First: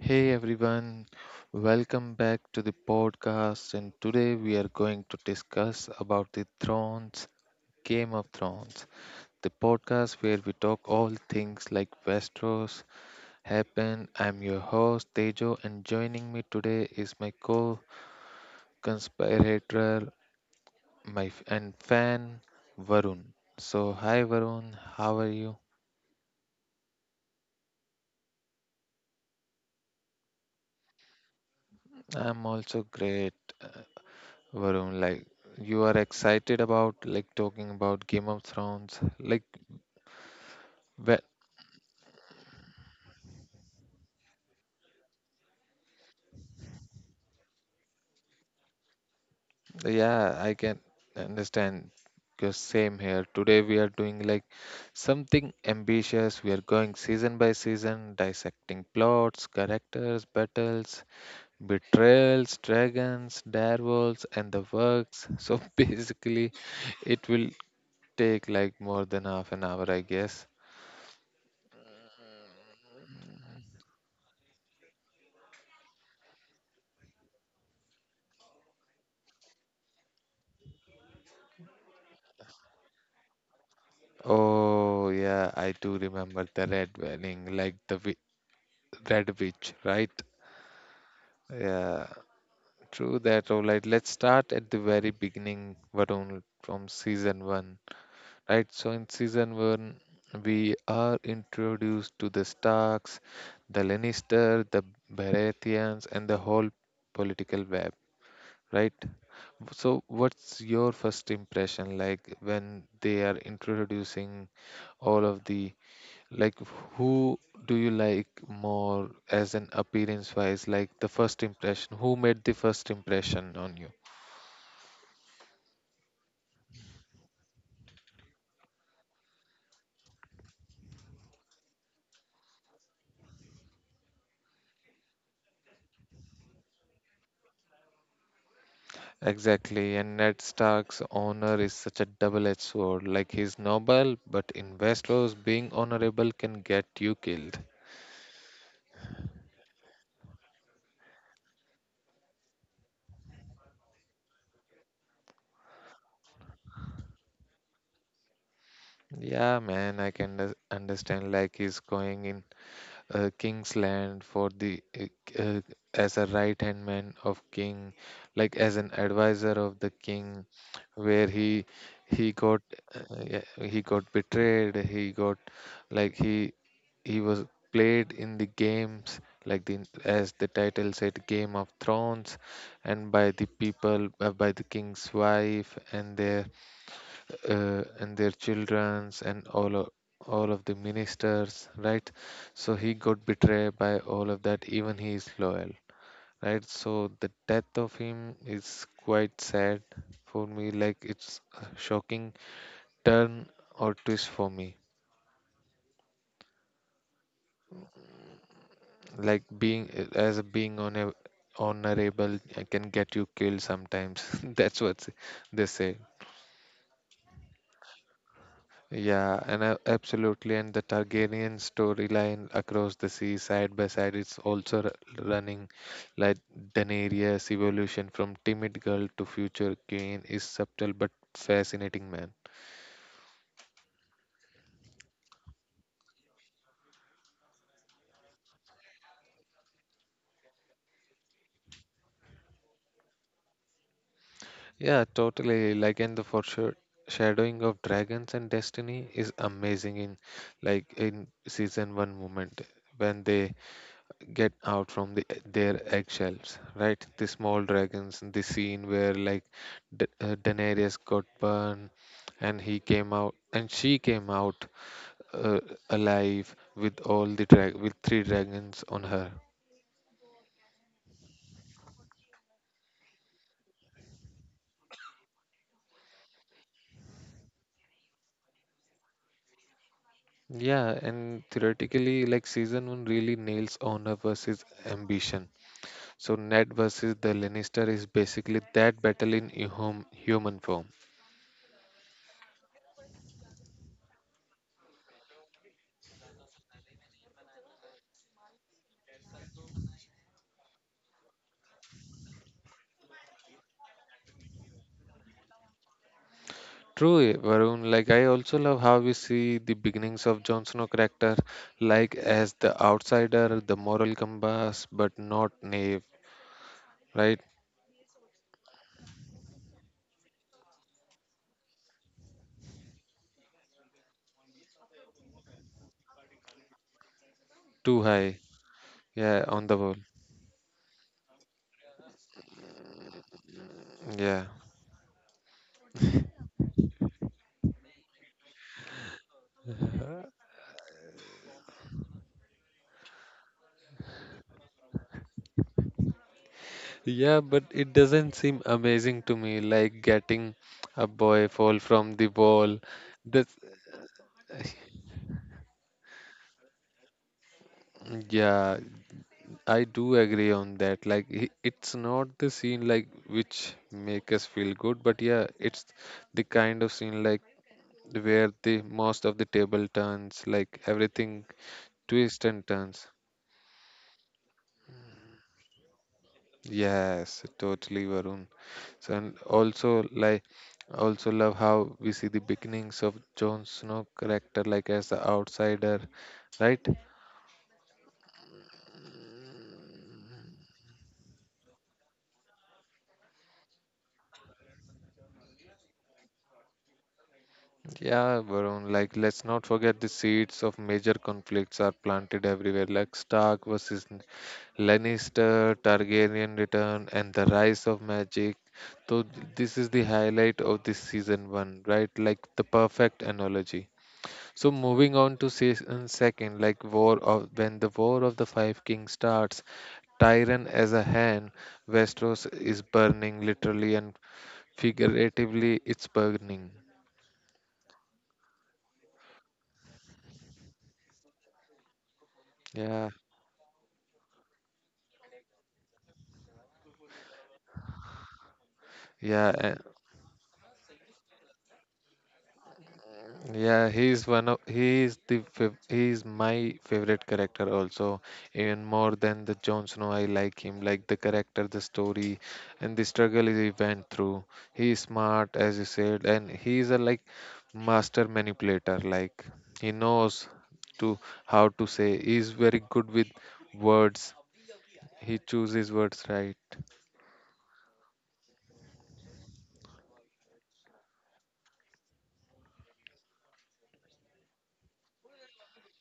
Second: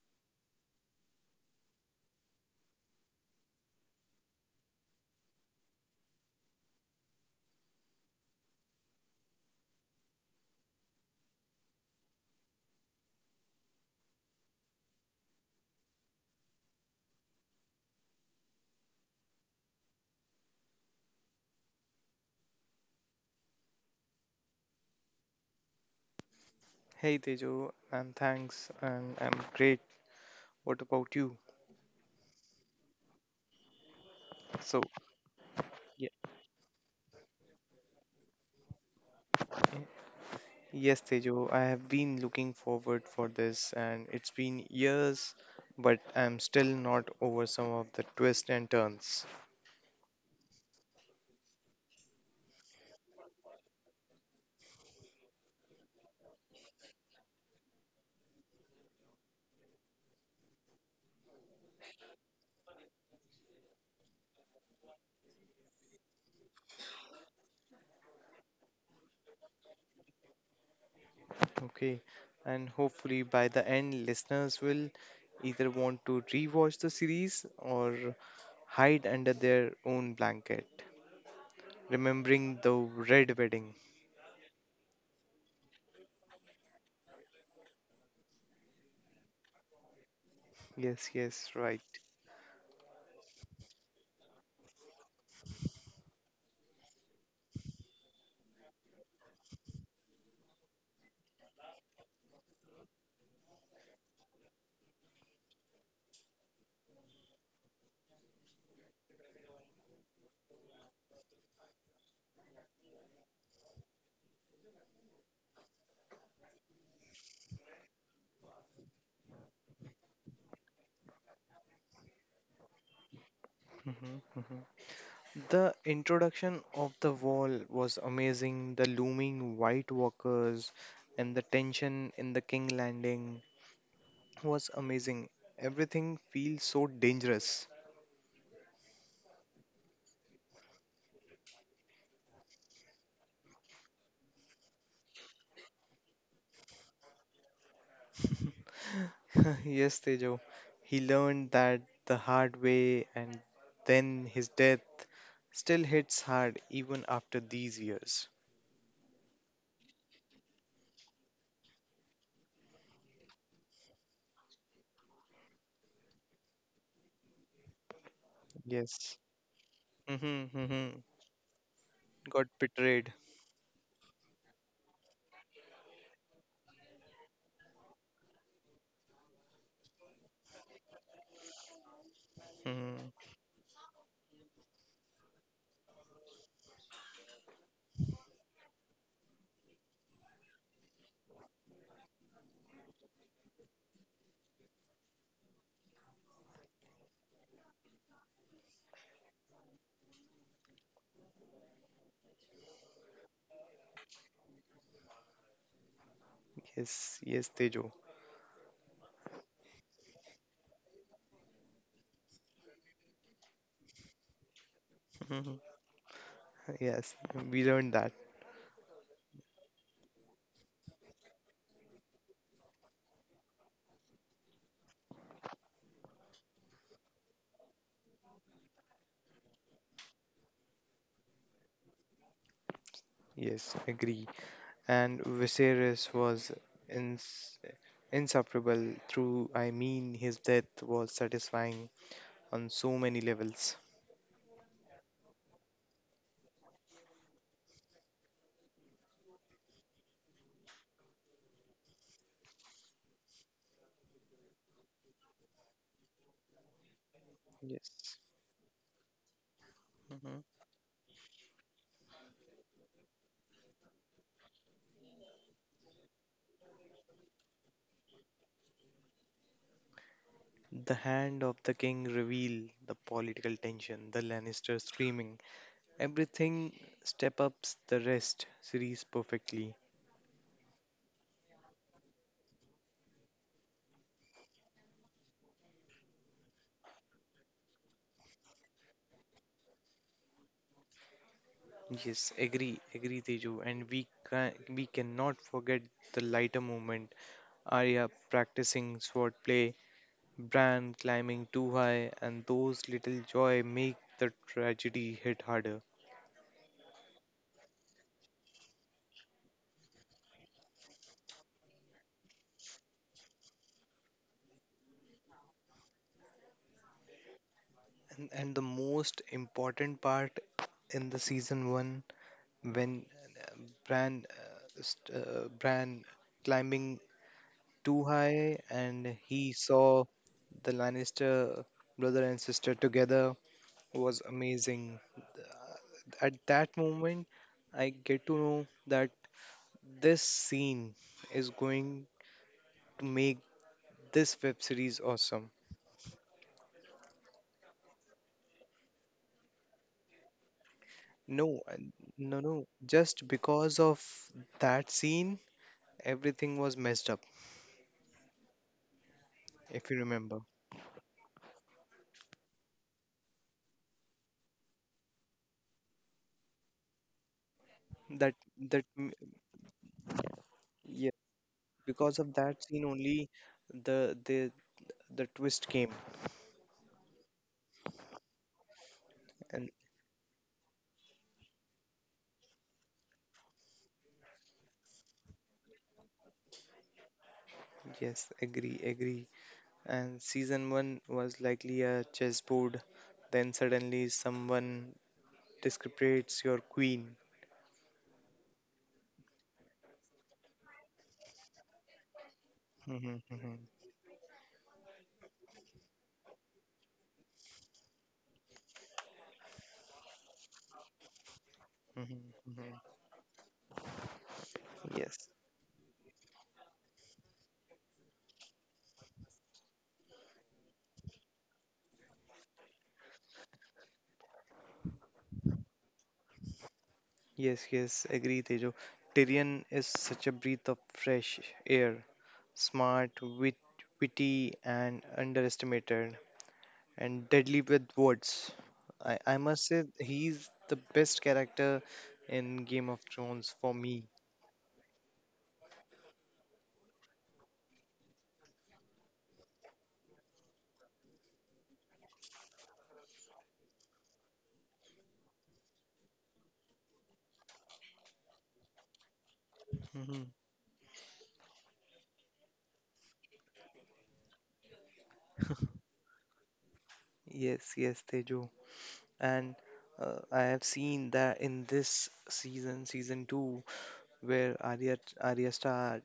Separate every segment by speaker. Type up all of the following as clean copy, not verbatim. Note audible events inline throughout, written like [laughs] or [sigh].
Speaker 1: Hey everyone, welcome back to the podcast and today we are going to discuss about the Thrones, Game of Thrones, the podcast where we talk all things like Westeros happen. I'm your host Tejo and joining me today is my co-conspirator, my f- and fan Varun. So hi Varun, how are you?
Speaker 2: Hey Tejo, and thanks, and I'm great. What about you?
Speaker 1: I'm also great.
Speaker 2: So,
Speaker 1: Varun, like you are
Speaker 2: yeah,
Speaker 1: excited about like talking about Game of Thrones. Like,
Speaker 2: yes,
Speaker 1: well,
Speaker 2: Tejo, I have been looking forward for this, and it's been years, but I'm still not over some of the twists and turns.
Speaker 1: yeah, I can understand. Because same here. Today we are doing like something ambitious. We are going season by season, dissecting plots, characters, battles, betrayals, dragons, direwolves, and the works. So [laughs] basically, it will take like more than half an hour, I guess.
Speaker 2: Okay, and hopefully by the end, listeners will either want to rewatch the series or hide under their own blanket, remembering the red wedding.
Speaker 1: Oh, yeah, I do remember the red wedding, like the red witch, right?
Speaker 2: Yes, yes, right.
Speaker 1: Yeah, true that. All right, let's start at the very beginning, Varun, from season one, right? So in season one, we are introduced to the Starks, the Lannister, the Baratheons, and the whole political web, right? So what's your first impression like when they are introducing all of the Like, who do you like more as an appearance wise? Like the first impression, who made the first impression on you?
Speaker 2: hmm The introduction of the wall was amazing. The looming white walkers and the tension in the king landing was amazing. Everything feels so dangerous.
Speaker 1: Exactly, and Ned Stark's honor is such a double-edged sword. Like he's noble, but in Westeros, being honorable can get you killed.
Speaker 2: [laughs] Yes, Tejo. He learned that the hard way, and then his death still hits hard even after these years.
Speaker 1: Yeah, man, I can understand. Like he's going in king's land for the uh, as a right hand man of king, like as an
Speaker 2: Yes.
Speaker 1: advisor of the king
Speaker 2: Mhm, mhm.
Speaker 1: where he
Speaker 2: Got
Speaker 1: got uh,
Speaker 2: betrayed.
Speaker 1: yeah, he got betrayed, he got like he was played in the games, like the as the title said game of thrones, and
Speaker 2: Mhm.
Speaker 1: by the people, by the king's wife and their childrens and all of the ministers, right? So he got betrayed by all of that even he is loyal, right? So the death of him is quite sad for me, like it's a shocking turn or twist for me.
Speaker 2: Yes, yes, Tejo.
Speaker 1: Like being, as a being on a honorable, I can get you killed sometimes [laughs] that's what
Speaker 2: [laughs] Mhm.
Speaker 1: they say.
Speaker 2: Yes, we learned that.
Speaker 1: Yeah, and absolutely. And the Targaryen storyline across the sea, side by side, it's also running, like Daenerys' evolution from timid girl to future queen is subtle but fascinating, man.
Speaker 2: Yes, agree. And Viserys was ins- inseparable through, his death was satisfying on so many levels.
Speaker 1: Yeah, totally. Like, and the foreshadowing of dragons and destiny is amazing in, like, in season one moment when they get out from their eggshells, right? The small
Speaker 2: Yes.
Speaker 1: dragons, the scene where like
Speaker 2: hmm
Speaker 1: Daenerys got burned and he came out and she came out uh, alive with all the drag with three dragons on her.
Speaker 2: The hand of the king reveal, the political tension, the Lannister screaming. Everything step ups the rest series perfectly.
Speaker 1: Yeah, and theoretically, like season one really nails honor versus ambition. So Ned versus the Lannister is basically that battle in human form.
Speaker 2: Yes, agree, agree, Teju. And we can We cannot forget the lighter moment. Arya practicing swordplay, Bran climbing too high, and those little joy make the tragedy hit harder.
Speaker 1: True, eh, Varun. Like I also love how we see the beginnings of Jon Snow character, like as the outsider, the moral compass, but not naive, right?
Speaker 2: And the most important part in the season one, when uh, Bran, Bran climbing too
Speaker 1: Too high.
Speaker 2: high, and
Speaker 1: Yeah,
Speaker 2: he
Speaker 1: on the wall.
Speaker 2: saw the Lannister brother and sister together was
Speaker 1: Yeah.
Speaker 2: amazing. At that moment, I get to know that this scene is going to make this web series awesome.
Speaker 1: Yeah, but it doesn't seem amazing to me, like getting a boy
Speaker 2: No,
Speaker 1: fall from the
Speaker 2: no, no.
Speaker 1: wall.
Speaker 2: Just
Speaker 1: This,
Speaker 2: because of that scene, everything was messed up,
Speaker 1: yeah,
Speaker 2: if
Speaker 1: I
Speaker 2: you
Speaker 1: do
Speaker 2: remember.
Speaker 1: agree on that. Like it's not the scene like which make us feel good, but yeah, it's the kind of scene like
Speaker 2: That
Speaker 1: where
Speaker 2: that
Speaker 1: the
Speaker 2: m-
Speaker 1: most of the table turns, like
Speaker 2: yeah,
Speaker 1: everything
Speaker 2: because of
Speaker 1: twists
Speaker 2: that
Speaker 1: and
Speaker 2: scene
Speaker 1: turns.
Speaker 2: only the the the twist came.
Speaker 1: Yes, totally, Varun. So, and
Speaker 2: And
Speaker 1: also like also love how we see the beginnings of Jon Snow character like as the outsider, right?
Speaker 2: yes, agree, agree. And season one was likely a chessboard, then suddenly someone discrepates your queen.
Speaker 1: Yeah, Varun, like let's not forget the seeds of major conflicts are planted everywhere,
Speaker 2: hmm
Speaker 1: like
Speaker 2: hmm
Speaker 1: Stark versus Lannister, Targaryen return, and the rise of magic. So this is the highlight of this season one,
Speaker 2: hmm
Speaker 1: right? Like the
Speaker 2: hmm
Speaker 1: perfect analogy. So moving
Speaker 2: Yes.
Speaker 1: on to season second, like War of when the War of the Five Kings starts, Tyrion as a hand, Westeros is burning literally and figuratively. It's burning.
Speaker 2: Yes, yes, agree, Tejo. Tyrion is such a breath of fresh air,
Speaker 1: Yeah.
Speaker 2: smart, witty, and underestimated, and deadly with words. I must
Speaker 1: Yeah,
Speaker 2: say, he's the best character in Game of Thrones for
Speaker 1: Yeah,
Speaker 2: me.
Speaker 1: he's one of he's my favorite character also. Even more than the Jon Snow, I like him. Like the character, the story, and the struggle he went through. He's smart, as you said, and he's a like master manipulator. Like he
Speaker 2: Mhm.
Speaker 1: knows to how to say. He's very good with words. He chooses words right.
Speaker 2: Yes, yes, Tejo. And I have seen that in this season, season two, where Arya Arya Star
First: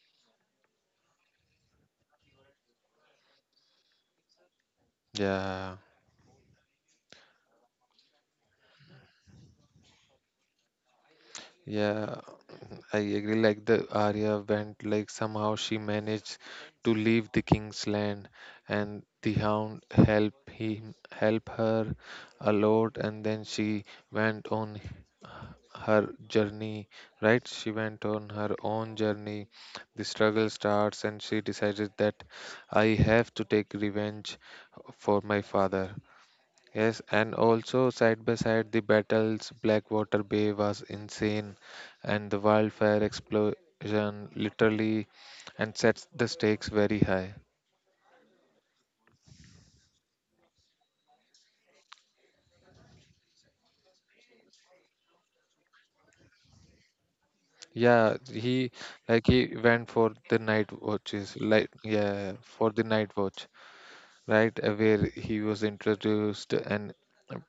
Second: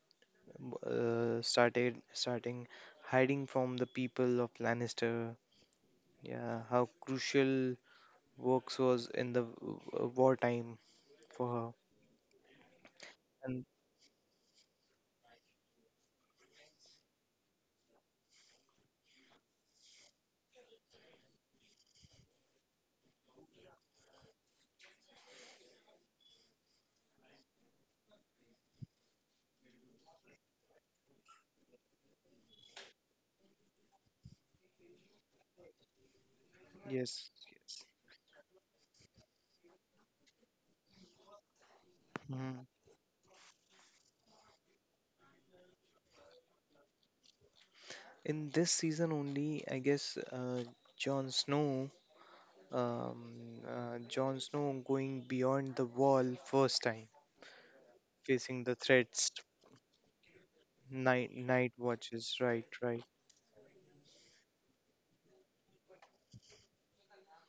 Speaker 2: uh, started starting hiding from the people of Lannister.
Speaker 1: Yeah,
Speaker 2: Yeah, how crucial works was in the wartime for her.
Speaker 1: yeah. I agree.
Speaker 2: And
Speaker 1: Like the Arya went, like somehow she managed to leave the king's land, and the hound help him help her a lot, and then she went on her journey. Right? She went on her own journey. The struggle starts, and she decided that I have to take revenge for my father. Yes,
Speaker 2: yes,
Speaker 1: and
Speaker 2: yes.
Speaker 1: also side by side, the battles, Blackwater Bay was insane, and the
Speaker 2: Mhm.
Speaker 1: wildfire explosion literally and sets the stakes very high.
Speaker 2: In this season only, I guess Jon Snow, um, Jon Snow going beyond the wall first time,
Speaker 1: Yeah,
Speaker 2: facing
Speaker 1: he
Speaker 2: the
Speaker 1: like
Speaker 2: threats,
Speaker 1: he went for the night
Speaker 2: night
Speaker 1: watches, like
Speaker 2: night
Speaker 1: yeah,
Speaker 2: watches. Right,
Speaker 1: for the
Speaker 2: right.
Speaker 1: night watch, right? Where he was introduced and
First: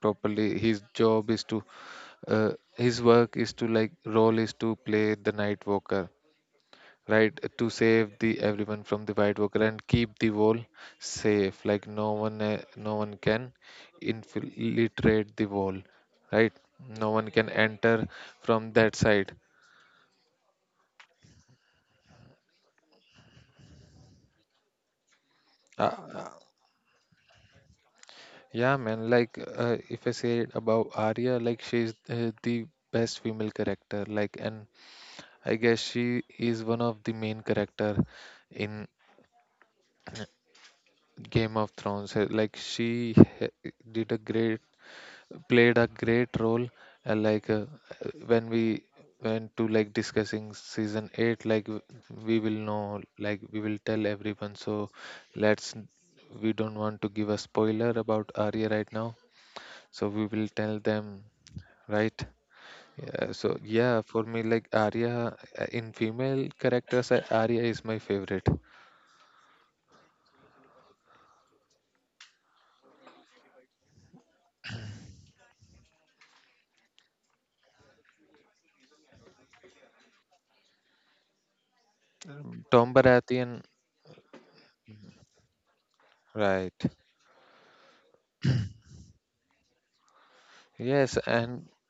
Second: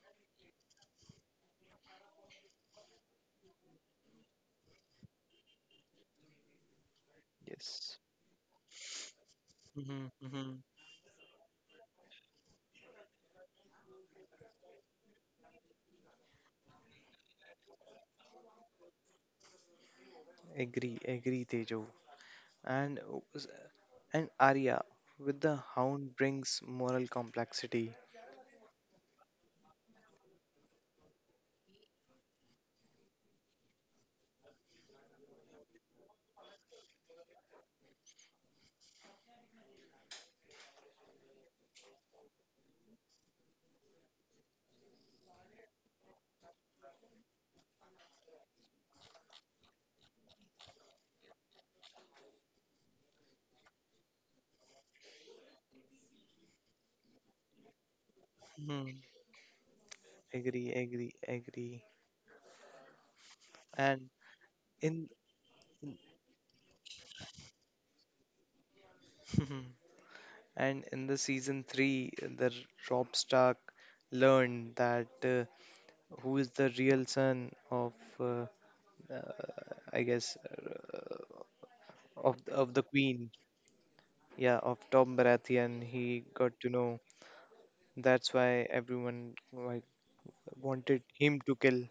Speaker 1: properly his job is to his work is to like role is to play the night walker, right, to
Speaker 2: Yes.
Speaker 1: save the everyone from the white worker and
Speaker 2: Mm-hmm,
Speaker 1: keep the
Speaker 2: mm-hmm.
Speaker 1: wall safe, like no one can infiltrate the wall, right? No one can enter from that side.
Speaker 2: Agree, agree, Tejo. And uh, s- And Arya with the
Speaker 1: uh,
Speaker 2: hound
Speaker 1: uh,
Speaker 2: brings moral complexity.
Speaker 1: yeah, man, like if I say it about Arya, like she's the best female character, like, and I guess she is one of the main character in Game of Thrones. Like she h- did a great played a great role, uh, like uh, when we went to like discussing season 8, like we will know, like we will tell everyone. So let's, we don't want to give a spoiler about Arya
Speaker 2: Hmm.
Speaker 1: right now, so we will
Speaker 2: Agree,
Speaker 1: tell them,
Speaker 2: agree, agree.
Speaker 1: right? Yeah, so yeah,
Speaker 2: And
Speaker 1: for me like
Speaker 2: in
Speaker 1: Arya, in female characters, Arya is my favorite.
Speaker 2: [laughs] and in the season three, the Rob Stark learned that who is the real son of uh, I guess uh, of of the
Speaker 1: Tom
Speaker 2: Queen.
Speaker 1: Baratheon,
Speaker 2: Yeah, of Tom Baratheon. He got to
Speaker 1: right?
Speaker 2: know. That's why everyone like wanted
Speaker 1: Yes,
Speaker 2: him to
Speaker 1: and
Speaker 2: kill.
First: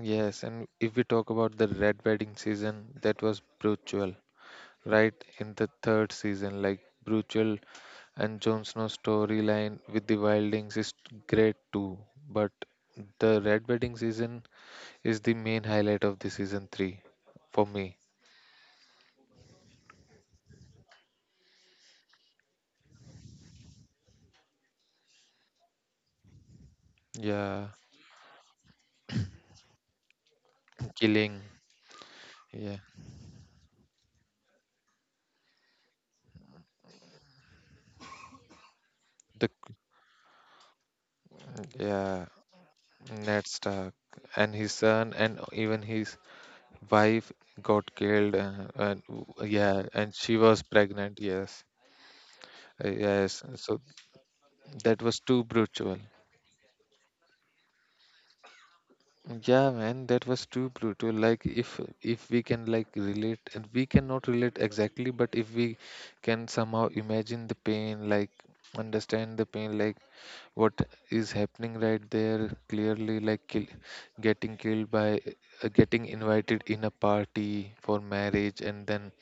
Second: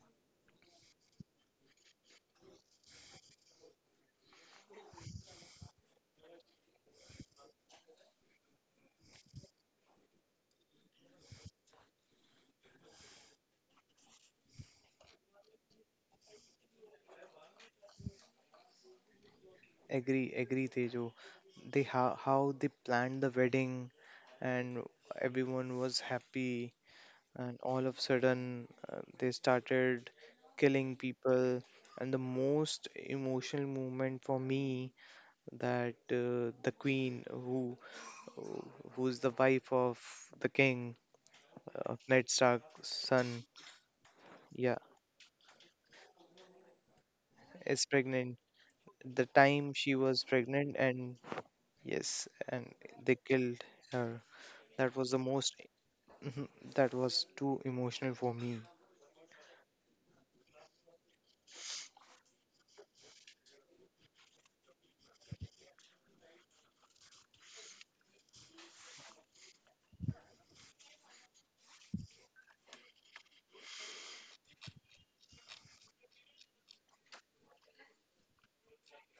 Speaker 1: yes, and if we talk about the red wedding season, that was brutal, right? In the third season, like brutal, and Jon Snow storyline with the Wildlings is great too. But the red wedding season is the main highlight of the season three for me.
Speaker 2: Agree, agree, Tejo. They how They planned the wedding, and everyone was happy, and
Speaker 1: Yeah,
Speaker 2: all of a sudden they started killing
Speaker 1: killing.
Speaker 2: people. And the
Speaker 1: Yeah,
Speaker 2: most emotional moment for me, that the queen who, who's the
Speaker 1: the
Speaker 2: wife of the king, of
Speaker 1: yeah
Speaker 2: Ned Stark's
Speaker 1: Ned
Speaker 2: son,
Speaker 1: Stark and his
Speaker 2: yeah,
Speaker 1: son and even his wife
Speaker 2: is
Speaker 1: got killed.
Speaker 2: pregnant.
Speaker 1: And
Speaker 2: The time
Speaker 1: yeah,
Speaker 2: she
Speaker 1: and
Speaker 2: was
Speaker 1: she was
Speaker 2: pregnant, and
Speaker 1: pregnant. Yes.
Speaker 2: yes, and they
Speaker 1: Yes,
Speaker 2: killed
Speaker 1: so
Speaker 2: her. That
Speaker 1: that
Speaker 2: was
Speaker 1: was
Speaker 2: the
Speaker 1: too
Speaker 2: most...
Speaker 1: brutal.
Speaker 2: Mhm. That was too emotional for me.
Speaker 1: Yeah, man, that was too brutal. Like if we can like relate, and we cannot relate exactly, but if we can somehow imagine the pain, like understand the pain, like what is happening right there, clearly, like kill, getting killed by getting invited in a party for marriage, and then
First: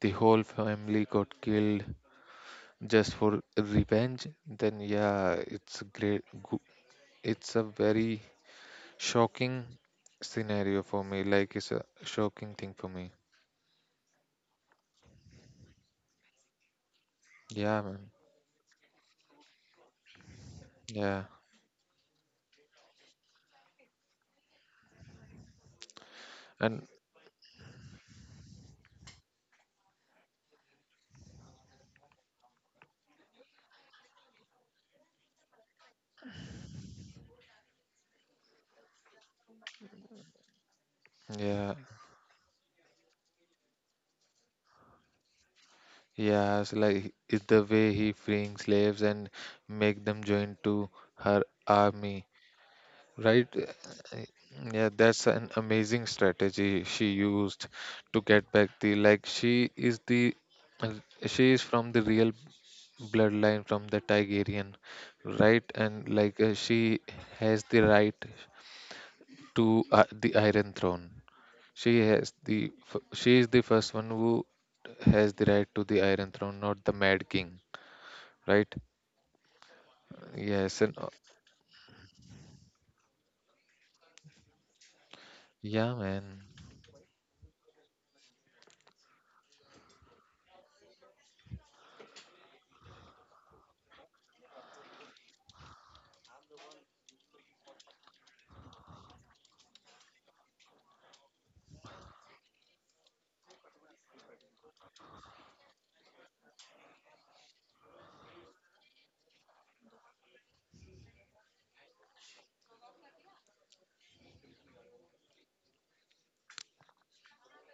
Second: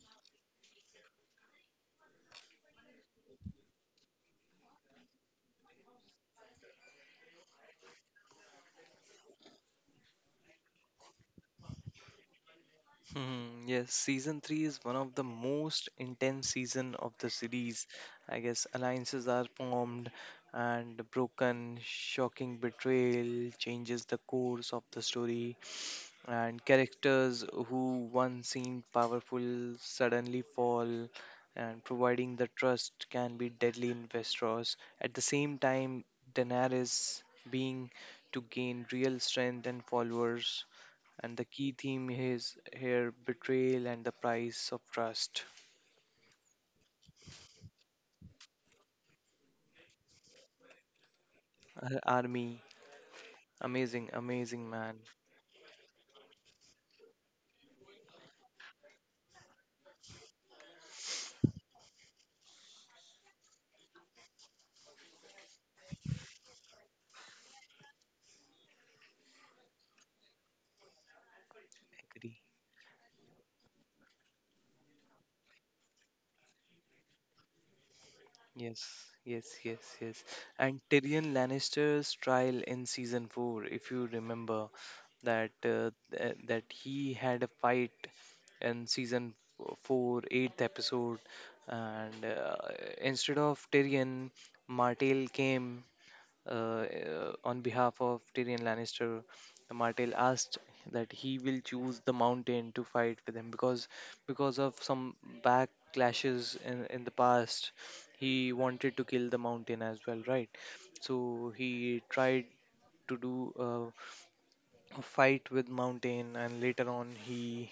Speaker 1: the whole family got killed just for revenge, then yeah, it's great, it's a very shocking scenario for me. Like it's a shocking thing for me.
Speaker 2: Hmm, yes, season 3 is one of the most intense season of the
Speaker 1: Yeah,
Speaker 2: series.
Speaker 1: man.
Speaker 2: I guess alliances are formed and
Speaker 1: Yeah.
Speaker 2: broken, shocking betrayal changes the course of the story, and
Speaker 1: And
Speaker 2: characters who once seemed powerful suddenly fall, and providing the trust can be deadly in Westeros. At the same time, Daenerys being to gain real strength and followers. And the key
Speaker 1: yeah,
Speaker 2: theme is here betrayal and the price of trust.
Speaker 1: yeah, it's like it's the way he freeing slaves and make them join to her army,
Speaker 2: Army,
Speaker 1: right?
Speaker 2: amazing, amazing,
Speaker 1: Yeah,
Speaker 2: man.
Speaker 1: that's an amazing strategy she used to get back the like she is the uh, she is from the real bloodline from the Tigerian, right? And like she has the right, to the Iron Throne.
Speaker 2: Agree.
Speaker 1: She is the first one who has the right to the Iron Throne, not the Mad King, right?
Speaker 2: Yes, yes, yes, yes.
Speaker 1: Yes,
Speaker 2: And
Speaker 1: and
Speaker 2: Tyrion Lannister's trial in season four, if you remember, that
Speaker 1: yeah, man,
Speaker 2: that he had a fight in season four, eighth episode, and instead of Tyrion, Martell came, on behalf of Tyrion Lannister. Martell asked that he will choose the mountain to fight with him because of some backlashes in the past, he wanted to kill the mountain as well, right? So he tried to do a fight with mountain, and later on he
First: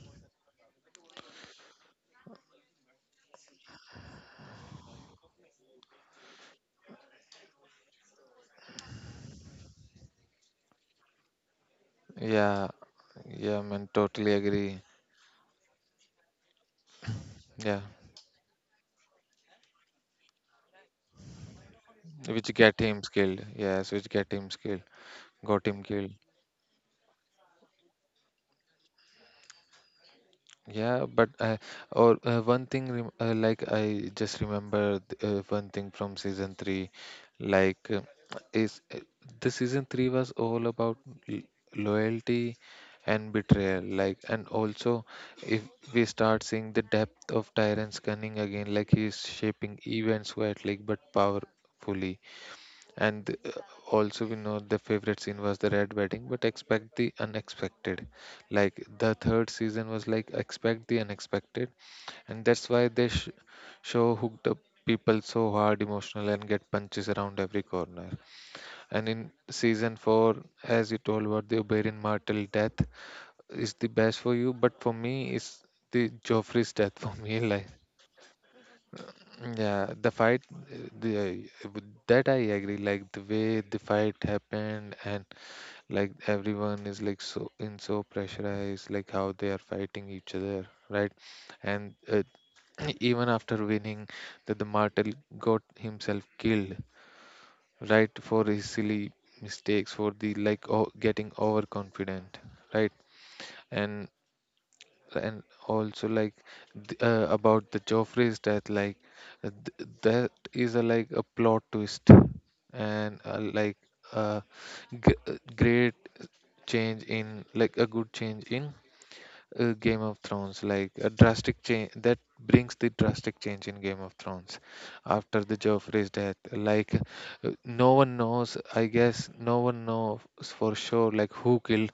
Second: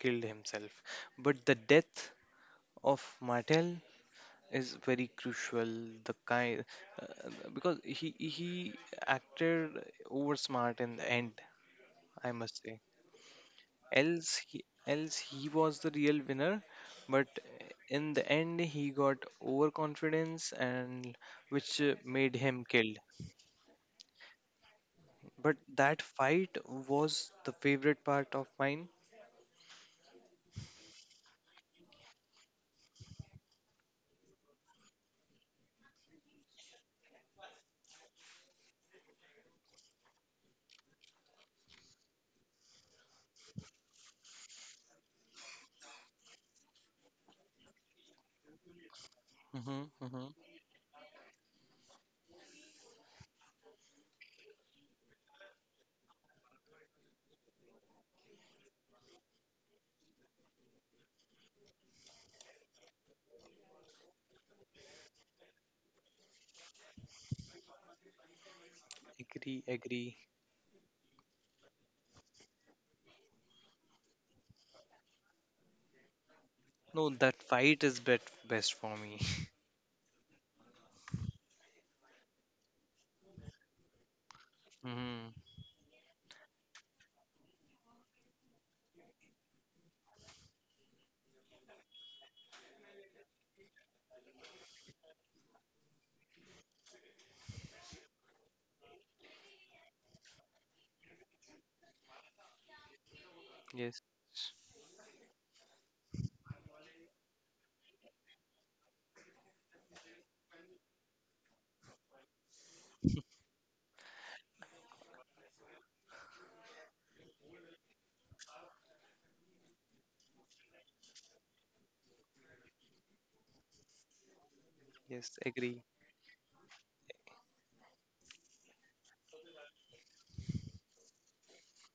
Speaker 2: killed himself. But the death of Martell is very crucial, the kind because he acted over smart in the end, I must
Speaker 1: yeah,
Speaker 2: say.
Speaker 1: yeah, man, totally
Speaker 2: Else he,
Speaker 1: agree.
Speaker 2: else he was the real winner, but
Speaker 1: Yeah,
Speaker 2: in the end he got overconfidence, and which made
Speaker 1: which
Speaker 2: him
Speaker 1: get
Speaker 2: killed.
Speaker 1: him killed. Yes, which get him killed,
Speaker 2: But
Speaker 1: got him
Speaker 2: that
Speaker 1: killed.
Speaker 2: fight was the favorite part of mine.
Speaker 1: Yeah, but or one thing rem like I just remember one thing from season three, like is the season three was all about l- loyalty and betrayal, like, and also if we start seeing the depth of Tyrant's cunning again, like he is
Speaker 2: Mm-hmm,
Speaker 1: shaping
Speaker 2: mm-hmm.
Speaker 1: events quietly but powerfully, and also you know the favorite scene was the red wedding but expect the unexpected, like the third season was like expect the unexpected, and that's why they show hooked up people so hard emotional and get punches around every corner. And in
Speaker 2: Agree,
Speaker 1: season
Speaker 2: agree.
Speaker 1: 4, as you told about the Oberyn Martell death is the best for you, but for me it's the Joffrey's death
Speaker 2: No,
Speaker 1: for me
Speaker 2: that
Speaker 1: [laughs] like
Speaker 2: best for me.
Speaker 1: yeah, the fight, the with that I agree. Like the way the fight
Speaker 2: [laughs]
Speaker 1: happened, and
Speaker 2: Mm-hmm.
Speaker 1: like everyone is like so pressurized, like how they are fighting each other, right? And [clears throat] even after winning, that the martel got himself killed, right, for his silly mistakes, for the like o getting overconfident, right?
Speaker 2: Yes,
Speaker 1: And also like about the Joffrey's death, like that is a like a plot twist, and a great change in, like a good change in, Game of Thrones, like a drastic change that brings the drastic change in Game of Thrones
Speaker 2: yes,
Speaker 1: after the
Speaker 2: agree.
Speaker 1: Joffrey's death. Like no one knows, I guess no one knows for sure like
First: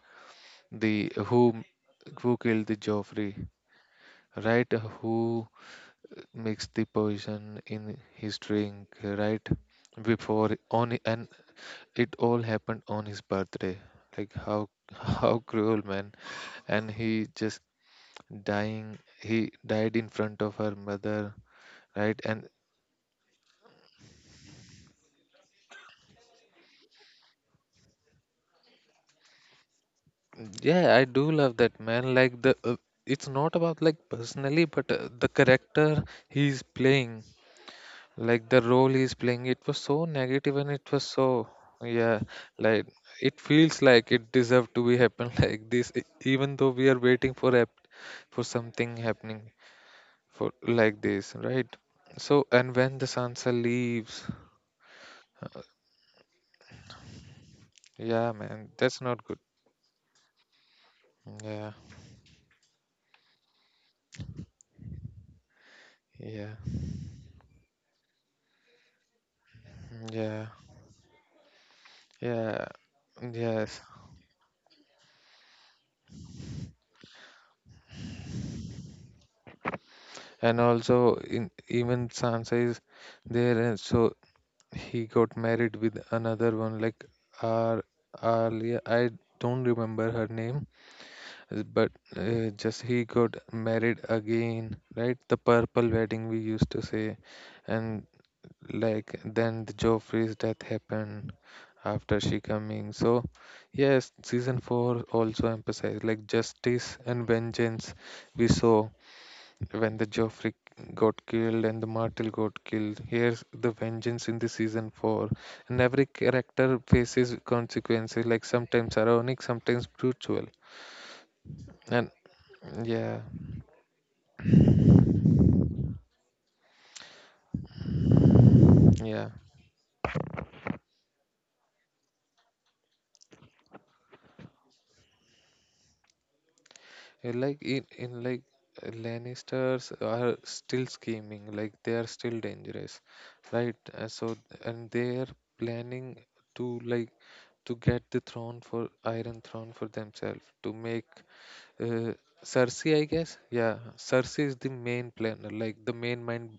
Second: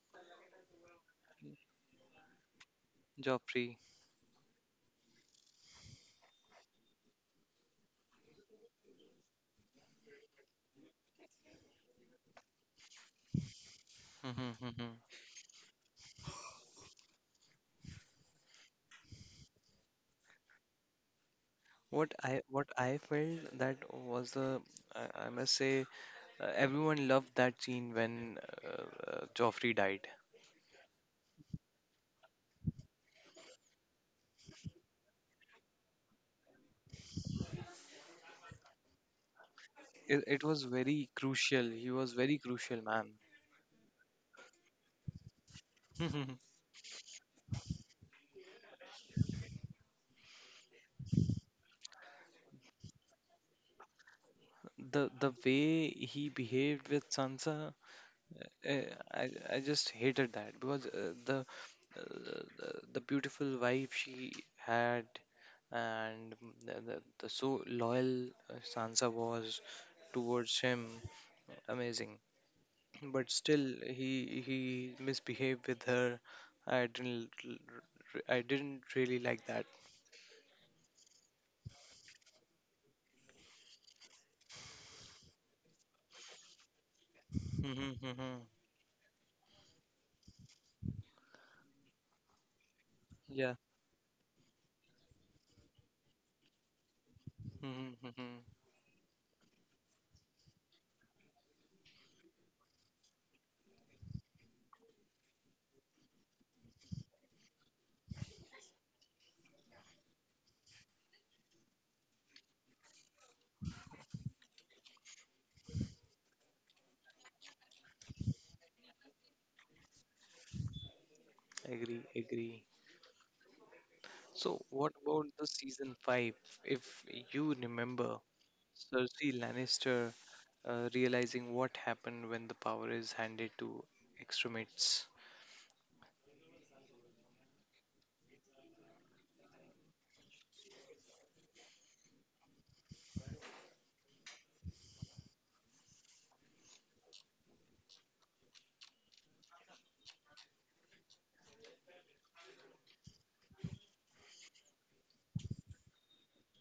Speaker 1: the who who killed the Joffrey,
Speaker 2: Joffrey.
Speaker 1: right? Who makes the poison in his drink, right? Before on and It all happened on his birthday. Like
Speaker 2: Mhm,
Speaker 1: how
Speaker 2: mhm.
Speaker 1: [laughs] how cruel, man! And he just dying. He died in front of her mother, right? And
Speaker 2: What I felt that was the I must say, everyone loved that scene when uh, Joffrey died.
Speaker 1: yeah, I do love that man. Like the it's not about like personally, but the character he's playing. Like the role he's playing, it was so
Speaker 2: It
Speaker 1: negative
Speaker 2: was
Speaker 1: and it was
Speaker 2: very
Speaker 1: so
Speaker 2: crucial. He was
Speaker 1: yeah,
Speaker 2: very crucial,
Speaker 1: like
Speaker 2: man.
Speaker 1: it feels like it deserved to be happen [laughs] like this
Speaker 2: [laughs]
Speaker 1: even though we are waiting for a for something happening for like this, right? So and when the Sansa leaves,
Speaker 2: The way he behaved with Sansa,
Speaker 1: yeah man,
Speaker 2: uh,
Speaker 1: that's not good.
Speaker 2: I just hated that, because
Speaker 1: Yeah,
Speaker 2: uh, the beautiful wife she had, and
Speaker 1: yeah,
Speaker 2: the so loyal Sansa was
Speaker 1: yeah,
Speaker 2: towards him, amazing.
Speaker 1: yeah,
Speaker 2: But still
Speaker 1: yes.
Speaker 2: he he misbehaved with her. I didn't l- r- i didn't really like that.
Speaker 1: And also in even Sansa is there, and so he got married with another one. Like Ar
Speaker 2: hmm hmm
Speaker 1: Alia. I don't remember her name, but just he got
Speaker 2: yeah
Speaker 1: married again, right? The purple wedding we used to say,
Speaker 2: hmm
Speaker 1: and
Speaker 2: hmm
Speaker 1: like then the Joffrey's death happened after she coming. So yes, season four also emphasized like justice and vengeance. We saw when the Joffrey got killed and the Martel got killed. Here's the vengeance in the season four, and every character faces consequences, like sometimes ironic, sometimes brutal.
Speaker 2: Agree,
Speaker 1: And
Speaker 2: agree.
Speaker 1: yeah,
Speaker 2: So what about the season 5? If you remember, Cersei
Speaker 1: yeah.
Speaker 2: Lannister, realizing what happened when the power is handed to extremists.
Speaker 1: Like in like Lannisters are still scheming, like they are still dangerous, right? So and they are planning to, like, to get the throne for Iron Throne for themselves to make uh, Cersei, I guess. Yeah, Cersei is the main planner, like the main mind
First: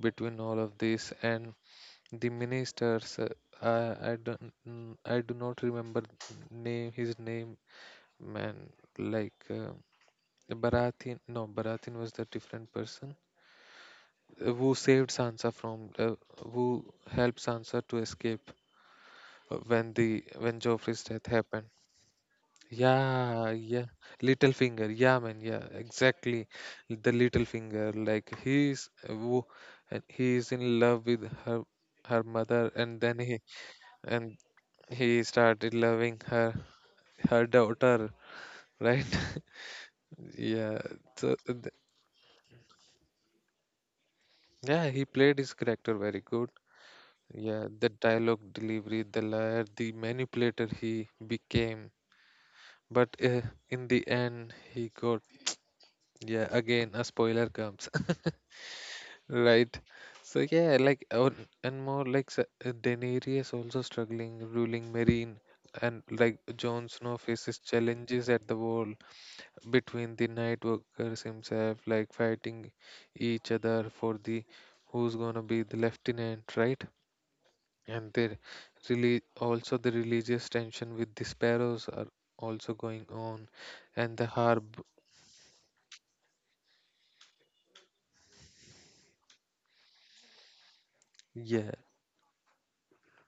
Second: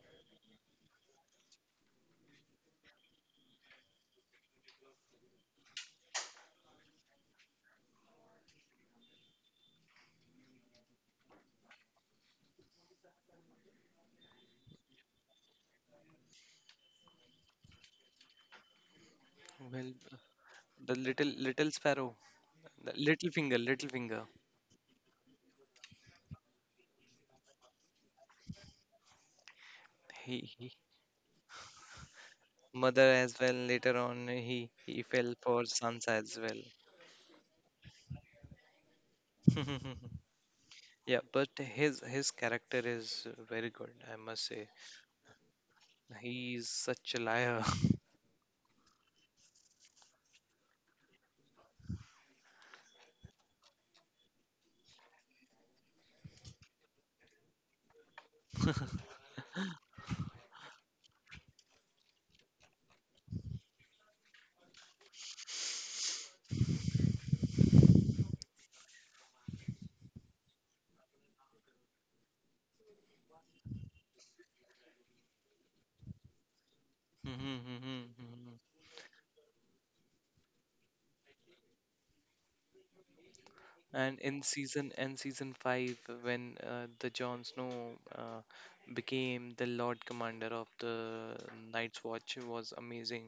Speaker 1: between all of this, and the ministers. I don't, I do not remember name his name, man. Like Baratheon. No, Baratheon was the different person who saved Sansa from, who helped Sansa to escape when
Speaker 2: Well,
Speaker 1: the when
Speaker 2: the
Speaker 1: Joffrey's death
Speaker 2: little
Speaker 1: happened.
Speaker 2: little sparrow, the little
Speaker 1: Yeah,
Speaker 2: finger,
Speaker 1: yeah.
Speaker 2: little finger.
Speaker 1: Little finger. Yeah, man. Yeah, exactly. The little finger. Like he's and he is
Speaker 2: He
Speaker 1: in love with her her mother, and
Speaker 2: Mother
Speaker 1: then he
Speaker 2: as well, later on
Speaker 1: and
Speaker 2: he
Speaker 1: he
Speaker 2: fell for
Speaker 1: started
Speaker 2: Sansa
Speaker 1: loving
Speaker 2: as well.
Speaker 1: her daughter, right?
Speaker 2: [laughs]
Speaker 1: [laughs] Yeah.
Speaker 2: Yeah,
Speaker 1: So
Speaker 2: but
Speaker 1: th-
Speaker 2: his character is very good, I must say.
Speaker 1: yeah, he played his character very good.
Speaker 2: He is such a liar.
Speaker 1: Yeah,
Speaker 2: [laughs]
Speaker 1: the dialogue delivery, the liar, the manipulator he became. But in the end, he got yeah. Again, a spoiler comes. [laughs] Right. So yeah, like or and more like Daenerys also struggling ruling Marine, and like Jon Snow faces challenges at the wall between the Night Walkers himself, like fighting each other for the who's gonna be the lieutenant, right?
Speaker 2: Mhm,
Speaker 1: And
Speaker 2: mhm,
Speaker 1: they
Speaker 2: mhm.
Speaker 1: really also the religious tension with the Sparrows are also going on, and
Speaker 2: And
Speaker 1: the
Speaker 2: in
Speaker 1: harb.
Speaker 2: season, and season 5, when the Jon Snow became the Lord Commander of the
Speaker 1: Yeah,
Speaker 2: Night's Watch was amazing.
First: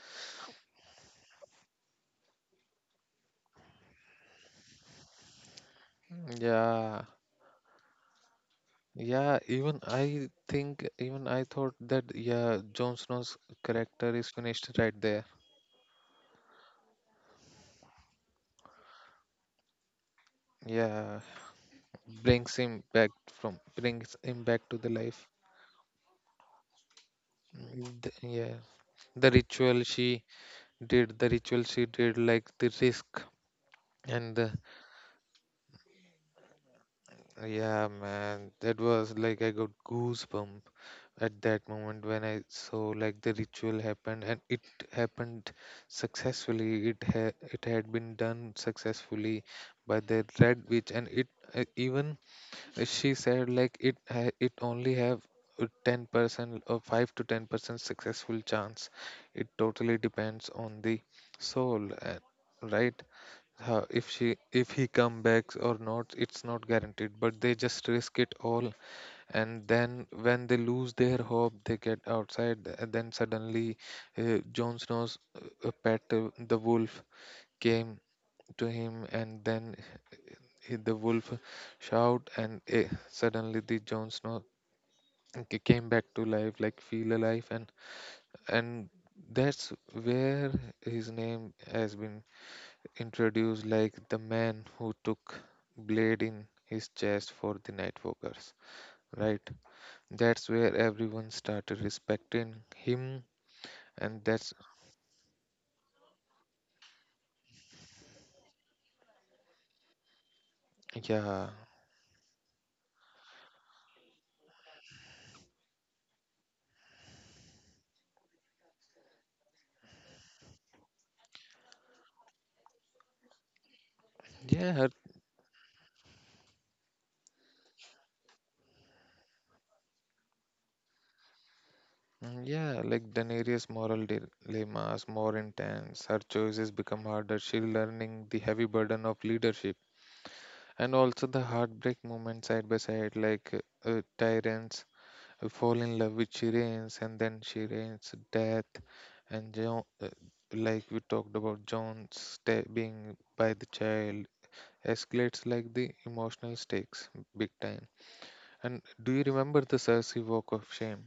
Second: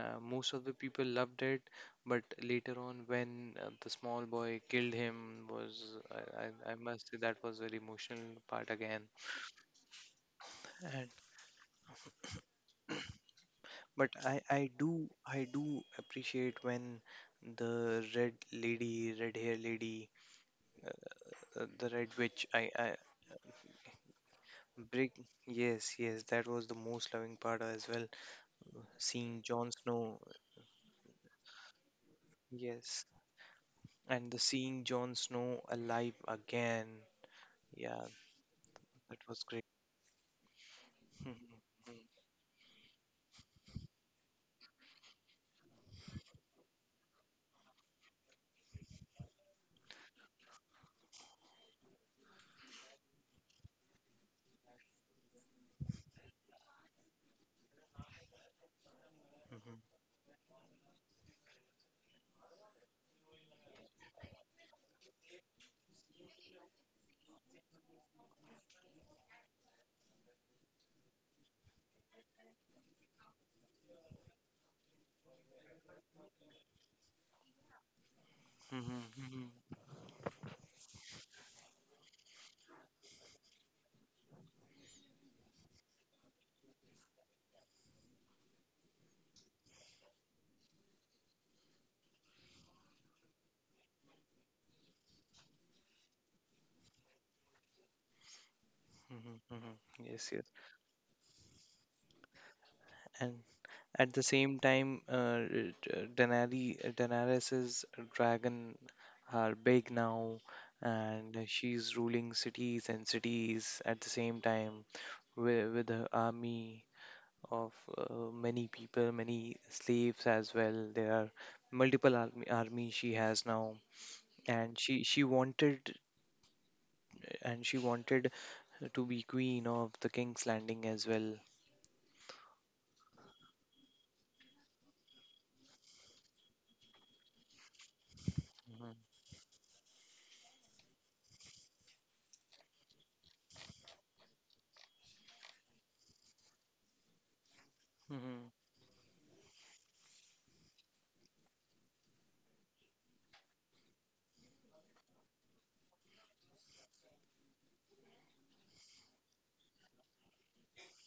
Speaker 2: Most of the people loved it, but later on, when the small boy killed him, was, I
Speaker 1: yeah.
Speaker 2: must say, that was an emotional part again.
Speaker 1: Yeah, even I think,
Speaker 2: And
Speaker 1: even I thought that, yeah, Jon Snow's
Speaker 2: but
Speaker 1: character is
Speaker 2: I
Speaker 1: finished right
Speaker 2: do
Speaker 1: there.
Speaker 2: I do appreciate when the red lady, red hair lady,
Speaker 1: Yeah,
Speaker 2: the red witch. I
Speaker 1: brings him back to the
Speaker 2: break.
Speaker 1: life.
Speaker 2: Yes, yes, that was the most loving part as well.
Speaker 1: Yeah, the
Speaker 2: Seeing Jon
Speaker 1: ritual
Speaker 2: Snow.
Speaker 1: she the ritual she did, like the
Speaker 2: Yes,
Speaker 1: risk
Speaker 2: and
Speaker 1: and
Speaker 2: the
Speaker 1: the,
Speaker 2: seeing Jon Snow alive again.
Speaker 1: yeah,
Speaker 2: Yeah,
Speaker 1: man, that was
Speaker 2: that
Speaker 1: like
Speaker 2: was
Speaker 1: I
Speaker 2: great.
Speaker 1: got goosebump. At that moment when I saw like the ritual happened and it happened successfully. It had been done successfully by the red witch, and it even she said like it only have a 10% or 5 to 10% successful chance. It
Speaker 2: Mhm.
Speaker 1: totally depends on the soul, right? How if she if he come back or not, it's not guaranteed, but they just risk it all. And then when they lose their hope, they get outside, and then suddenly Jon Snow's pet, the wolf came to
Speaker 2: Mhm,
Speaker 1: him,
Speaker 2: mhm,
Speaker 1: and then the wolf shout, and eh, suddenly the Jon Snow came back to life, like feel alive. And that's where his name has been introduced, like the man who took blade in his chest for the Nightwalkers,
Speaker 2: mhm,
Speaker 1: right?
Speaker 2: mhm. Yes, yes.
Speaker 1: That's where everyone started respecting him,
Speaker 2: And at
Speaker 1: and
Speaker 2: the
Speaker 1: that's
Speaker 2: same time, Daenerys's dragon are big now, and
Speaker 1: yeah,
Speaker 2: she's ruling cities and cities at the same time with her army of many people, many slaves as well. There are army she has now,
Speaker 1: yeah,
Speaker 2: and
Speaker 1: her,
Speaker 2: she wanted and she wanted to be queen of the King's Landing as well.
Speaker 1: yeah. Like Daenerys' moral dilemmas more intense. Her choices become harder. She's learning the heavy
Speaker 2: Mm-hmm.
Speaker 1: burden of leadership, and also the heartbreak moment side by side. Like Tyrants fall in love with Shireen, and then Shireen's
Speaker 2: Mhm.
Speaker 1: death, and Jon, like we talked about Jon being by the child escalates like the emotional stakes big time. And do you remember the Cersei walk of shame?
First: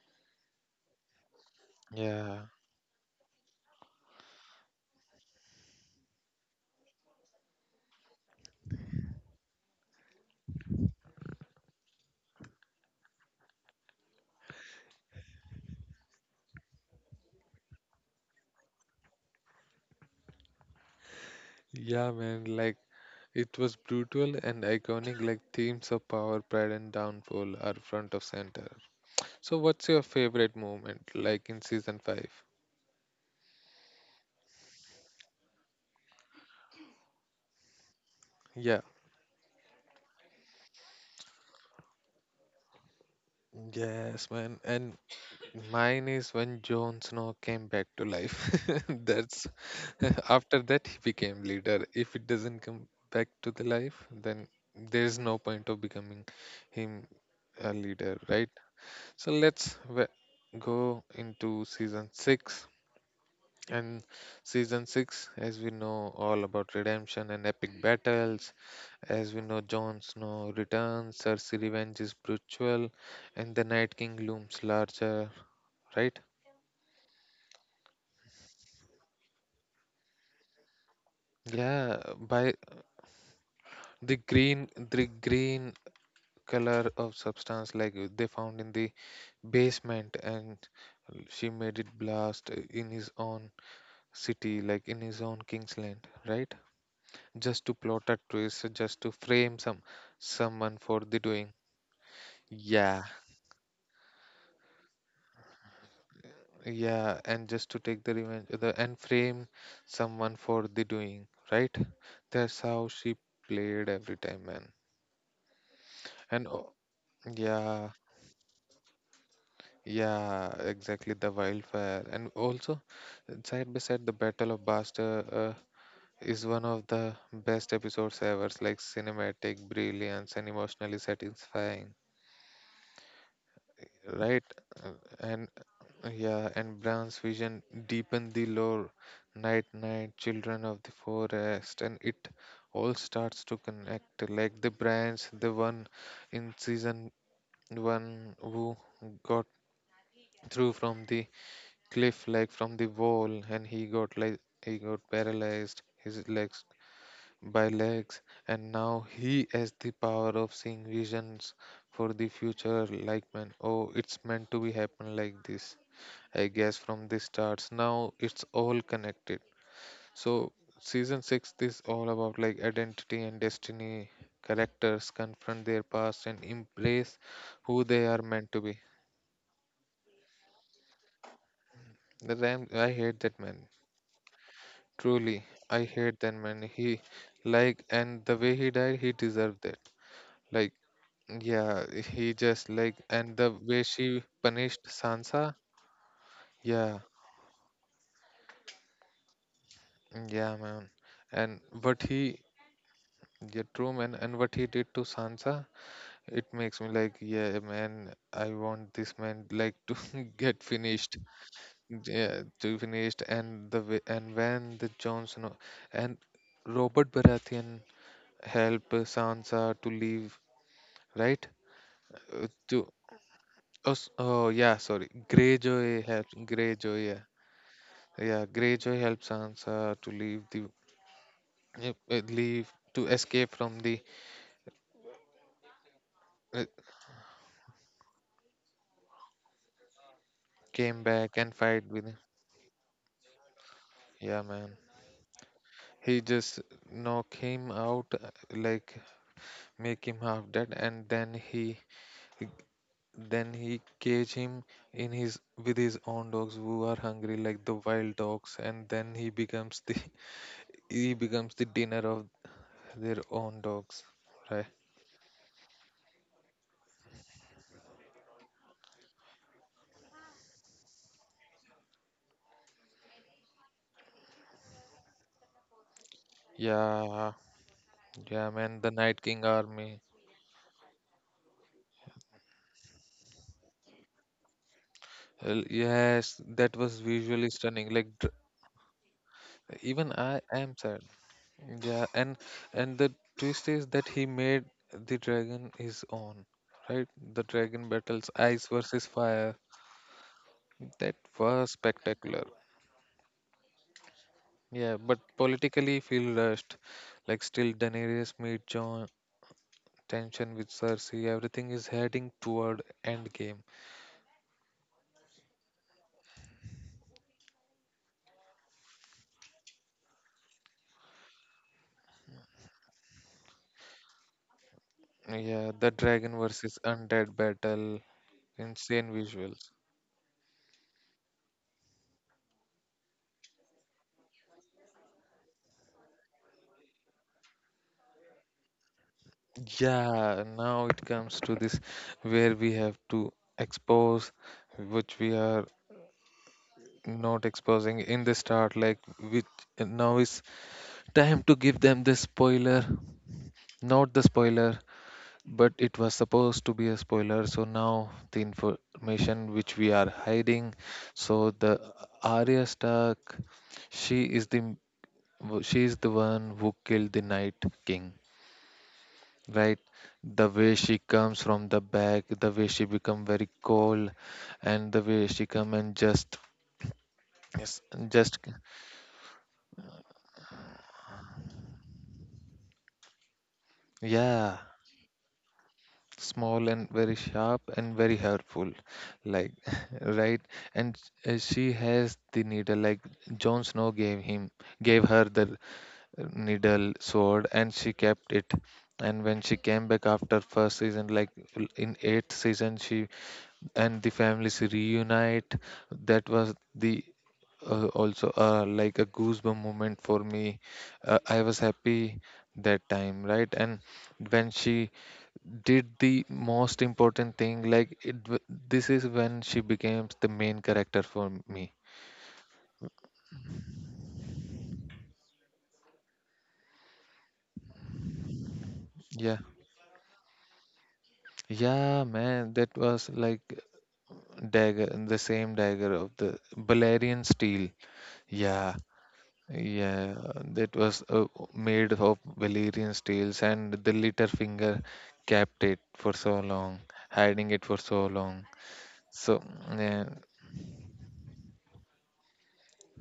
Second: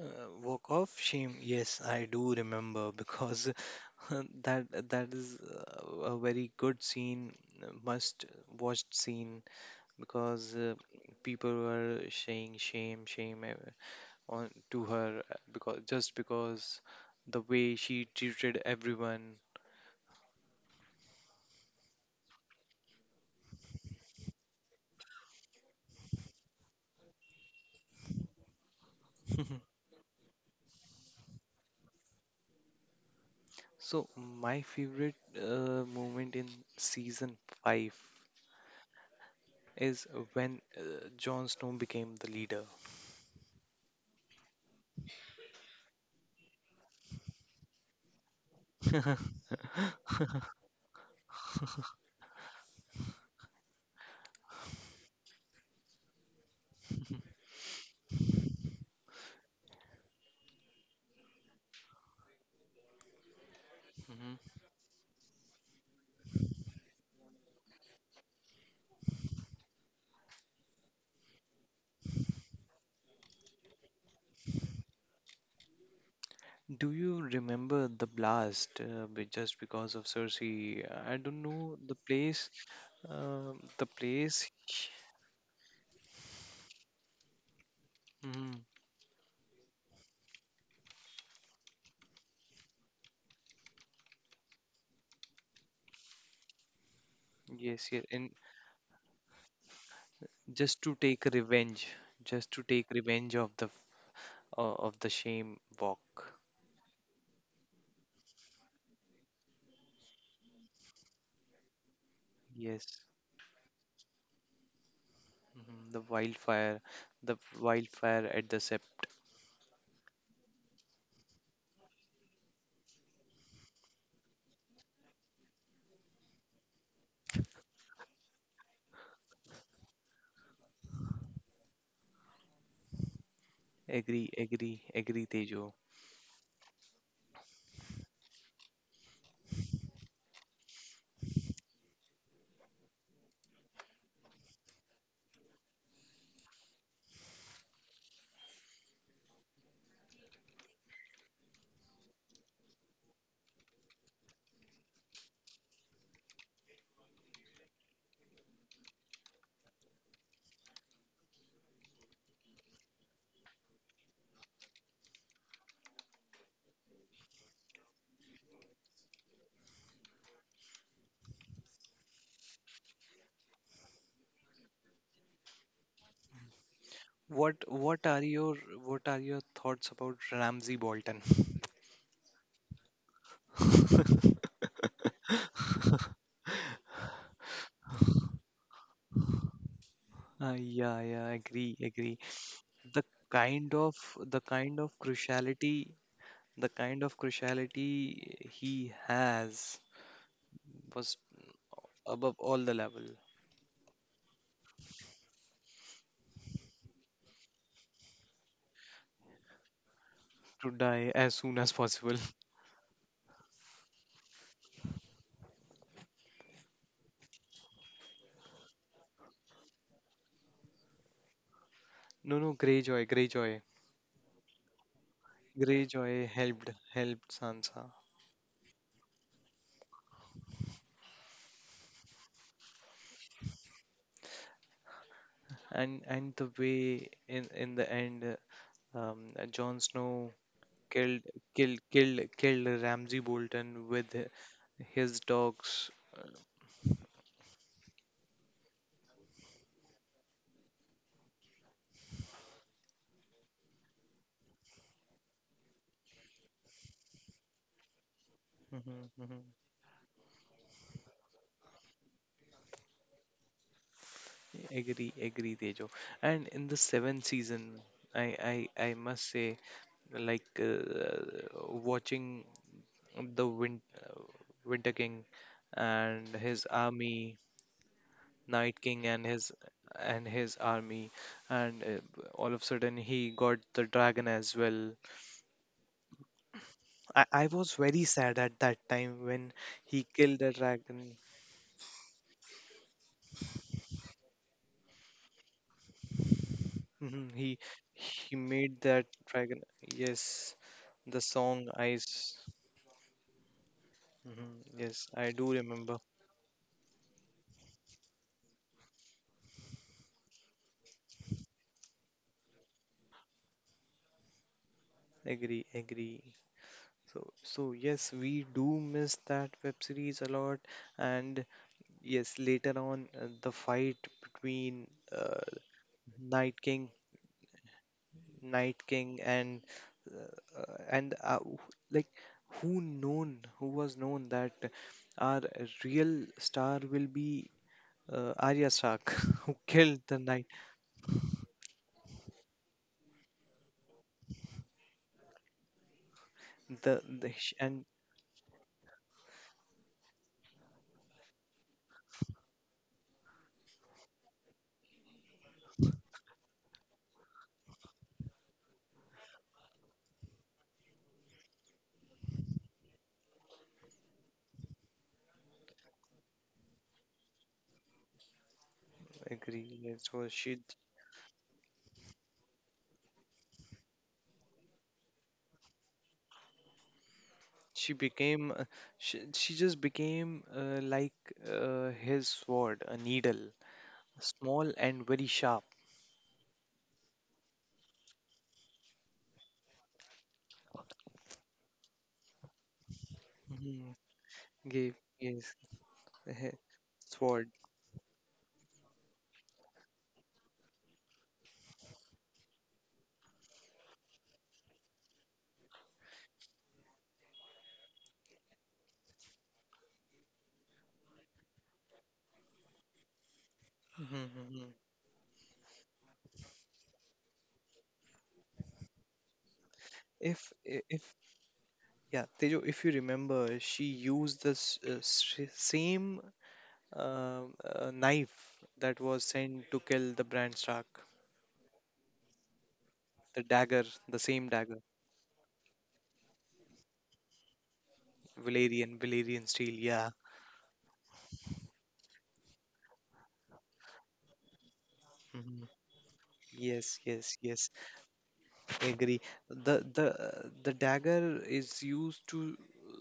Speaker 2: Walk off shame. Yes, I do
Speaker 1: Yeah,
Speaker 2: remember, because [laughs] that that is a very good scene, must watched scene, because people were saying shame, shame on to her, because the way she treated everyone.
Speaker 1: yeah, man. Like it was brutal and iconic, like themes of power, pride and downfall are front of center. So
Speaker 2: [laughs]
Speaker 1: what's your favorite moment, like, in season 5?
Speaker 2: So my favorite moment in season five
Speaker 1: Yeah,
Speaker 2: is when Jon Snow became the leader.
Speaker 1: yes, man. And mine is when Jon Snow came back to life. [laughs] That's [laughs] after
Speaker 2: [laughs]
Speaker 1: that he became leader. If it doesn't come back to the life, then there is no point of becoming him a leader, right? So go into season six. And
Speaker 2: Mhm.
Speaker 1: season six, as we know, all about redemption and epic battles. As we know, Jon Snow returns, Cersei revenge is brutal, and the Night King looms larger, right?
Speaker 2: Do you remember the blast? Be- just because of Cersei, I don't know the
Speaker 1: Yeah,
Speaker 2: place.
Speaker 1: by
Speaker 2: Um, the place.
Speaker 1: the green color of substance, like they found
Speaker 2: Mm,
Speaker 1: in the basement, and she made it blast in his own city, like in his own Kingsland, right? Just to
Speaker 2: yes,
Speaker 1: plot
Speaker 2: yes,
Speaker 1: a
Speaker 2: and
Speaker 1: twist, just to frame someone
Speaker 2: just to
Speaker 1: for the
Speaker 2: take
Speaker 1: doing.
Speaker 2: revenge, just to take
Speaker 1: Yeah.
Speaker 2: revenge of the, of the shame walk.
Speaker 1: Yeah, and just to take the revenge, the, and frame someone for the doing, right? That's how
Speaker 2: Yes,
Speaker 1: she played every time, man.
Speaker 2: mhm,
Speaker 1: And oh,
Speaker 2: the
Speaker 1: yeah,
Speaker 2: wildfire at the sep.
Speaker 1: yeah, exactly. The wildfire, and also side by side, the Battle of Buster uh, is one of the best episodes ever. Like cinematic brilliance and emotionally satisfying,
Speaker 2: Agree,
Speaker 1: right?
Speaker 2: agree,
Speaker 1: Uh,
Speaker 2: agree,
Speaker 1: And
Speaker 2: Tejo.
Speaker 1: yeah, and Brown's vision deepened the lore. Night, night, children of the forest, and it all starts to connect. Like the branch, the one in season one who got through from the cliff, like from the wall, and he got like he got paralyzed his legs by legs, and now he has the power of seeing visions for the future. Like, man, oh, it's meant to be happen like this, I guess, from the starts. Now it's all connected. So season 6 is all about like identity and destiny. Characters confront their past and embrace
Speaker 2: What
Speaker 1: who they
Speaker 2: what are
Speaker 1: are meant
Speaker 2: your
Speaker 1: to be.
Speaker 2: what are your thoughts about Ramsey Bolton?
Speaker 1: The ram, I hate that man.
Speaker 2: [laughs]
Speaker 1: Truly, I hate that man. He, like, and the way he died, he deserved that. Like,
Speaker 2: Yeah, yeah, agree,
Speaker 1: yeah,
Speaker 2: agree.
Speaker 1: he just, like,
Speaker 2: the
Speaker 1: and the
Speaker 2: kind
Speaker 1: way
Speaker 2: of
Speaker 1: she
Speaker 2: the kind
Speaker 1: punished
Speaker 2: of
Speaker 1: Sansa,
Speaker 2: cruciality the
Speaker 1: yeah,
Speaker 2: kind of cruciality he has
Speaker 1: yeah, man.
Speaker 2: was
Speaker 1: And what
Speaker 2: above
Speaker 1: he,
Speaker 2: all the level.
Speaker 1: yeah, true, man, and what he did to Sansa, it makes me like, yeah, man, I want this man, like, to [laughs] get
Speaker 2: To die
Speaker 1: finished.
Speaker 2: as soon as possible.
Speaker 1: Yeah,
Speaker 2: [laughs]
Speaker 1: to finished. And the way, and when the Jon Snow, and Robert Baratheon help Sansa to leave, right?
Speaker 2: No, no,
Speaker 1: To
Speaker 2: Greyjoy, Greyjoy,
Speaker 1: oh, oh yeah, sorry. Greyjoy
Speaker 2: greyjoy
Speaker 1: helps. Greyjoy, yeah,
Speaker 2: helped Sansa.
Speaker 1: yeah. Greyjoy helps Sansa to leave the leave to escape from the.
Speaker 2: And the
Speaker 1: Uh,
Speaker 2: way in the end, Jon Snow
Speaker 1: Came
Speaker 2: killed
Speaker 1: back and fight with him.
Speaker 2: killed Ramsay Bolton with
Speaker 1: Yeah, man.
Speaker 2: his dogs.
Speaker 1: He just knock him out, like, make him half dead, and then he- then he cage him in his with his own dogs who are hungry like the wild dogs, and then he
Speaker 2: Hmm.
Speaker 1: becomes the [laughs] he becomes the dinner of their own dogs, right?
Speaker 2: Agree, agree, Tejo. And in the seventh season, I must say, like watching the Winter King and his
Speaker 1: Yeah,
Speaker 2: army,
Speaker 1: yeah,
Speaker 2: Night
Speaker 1: man, the
Speaker 2: King
Speaker 1: Night King army.
Speaker 2: and his army, and all of a sudden he got the dragon as well.
Speaker 1: Well, yes, that was
Speaker 2: I
Speaker 1: visually
Speaker 2: was
Speaker 1: stunning.
Speaker 2: very
Speaker 1: Like
Speaker 2: sad at that time when he
Speaker 1: even
Speaker 2: killed
Speaker 1: I
Speaker 2: the
Speaker 1: am sad.
Speaker 2: dragon.
Speaker 1: Yeah, and the twist is that he made the dragon his own, right?
Speaker 2: Mhm.
Speaker 1: The dragon battles
Speaker 2: He
Speaker 1: ice
Speaker 2: made
Speaker 1: versus
Speaker 2: that
Speaker 1: fire.
Speaker 2: dragon. Yes,
Speaker 1: That
Speaker 2: the song
Speaker 1: was
Speaker 2: I s-
Speaker 1: spectacular.
Speaker 2: Mhm.
Speaker 1: Yeah,
Speaker 2: Yes,
Speaker 1: but
Speaker 2: I do remember.
Speaker 1: politically feel rushed. Like still Daenerys meet Jon, tension with Cersei, everything is heading toward endgame.
Speaker 2: Agree, agree. So, so yes, we do miss that web series a lot. And yes, later on, the fight between, uh,
Speaker 1: Yeah, the dragon
Speaker 2: Night
Speaker 1: versus
Speaker 2: King,
Speaker 1: undead battle.
Speaker 2: Night
Speaker 1: Insane
Speaker 2: King, and
Speaker 1: visuals.
Speaker 2: uh, uh, and uh, wh- like who known, who was known that our real star will be Arya Stark, [laughs] who killed the
Speaker 1: Yeah,
Speaker 2: Night.
Speaker 1: now it comes to this where we have to expose which we are
Speaker 2: The
Speaker 1: not
Speaker 2: sh- and
Speaker 1: exposing in the start, like which now is time to give them the spoiler, not the spoiler, but it was supposed to be a spoiler. So now the information which we are hiding. So the Arya Stark, she is the she is the one who killed the Night King. Right,
Speaker 2: Agree. Yes, so
Speaker 1: the
Speaker 2: she,
Speaker 1: way she comes from the back, the way she become very cold, and the way she come and just yes
Speaker 2: she
Speaker 1: and just
Speaker 2: became uh, she just became his sword a needle,
Speaker 1: yeah,
Speaker 2: small and very sharp.
Speaker 1: small and very sharp and very hurtful, like [laughs] right. And she has the needle like Jon
Speaker 2: Mm-hmm.
Speaker 1: Snow
Speaker 2: Gave,
Speaker 1: gave her the
Speaker 2: yes. [laughs]
Speaker 1: needle sword,
Speaker 2: Sword.
Speaker 1: and she kept it. And when she came back after first season, like in eighth season she and the families reunite, that was the also like a goosebump moment for me. I was happy that time, right? And when
Speaker 2: Mm-hmm.
Speaker 1: she did the most important thing, like this is when she becomes the
Speaker 2: if
Speaker 1: main
Speaker 2: I-
Speaker 1: character
Speaker 2: if
Speaker 1: for me.
Speaker 2: Yeah, Tejo, if you remember, she used this s- same knife that was
Speaker 1: Yeah,
Speaker 2: sent to kill the Bran Stark,
Speaker 1: yeah, man, that was like
Speaker 2: the dagger, the same dagger,
Speaker 1: dagger, the same dagger of the Balerian steel. Yeah,
Speaker 2: Valerian, Valerian steel, yeah.
Speaker 1: yeah, that was made of Valerian's tails, and the little finger
Speaker 2: hmm
Speaker 1: kept it for so long,
Speaker 2: yes, yes,
Speaker 1: hiding it
Speaker 2: yes.
Speaker 1: for so long.
Speaker 2: Agree.
Speaker 1: So, yeah,
Speaker 2: The dagger is used to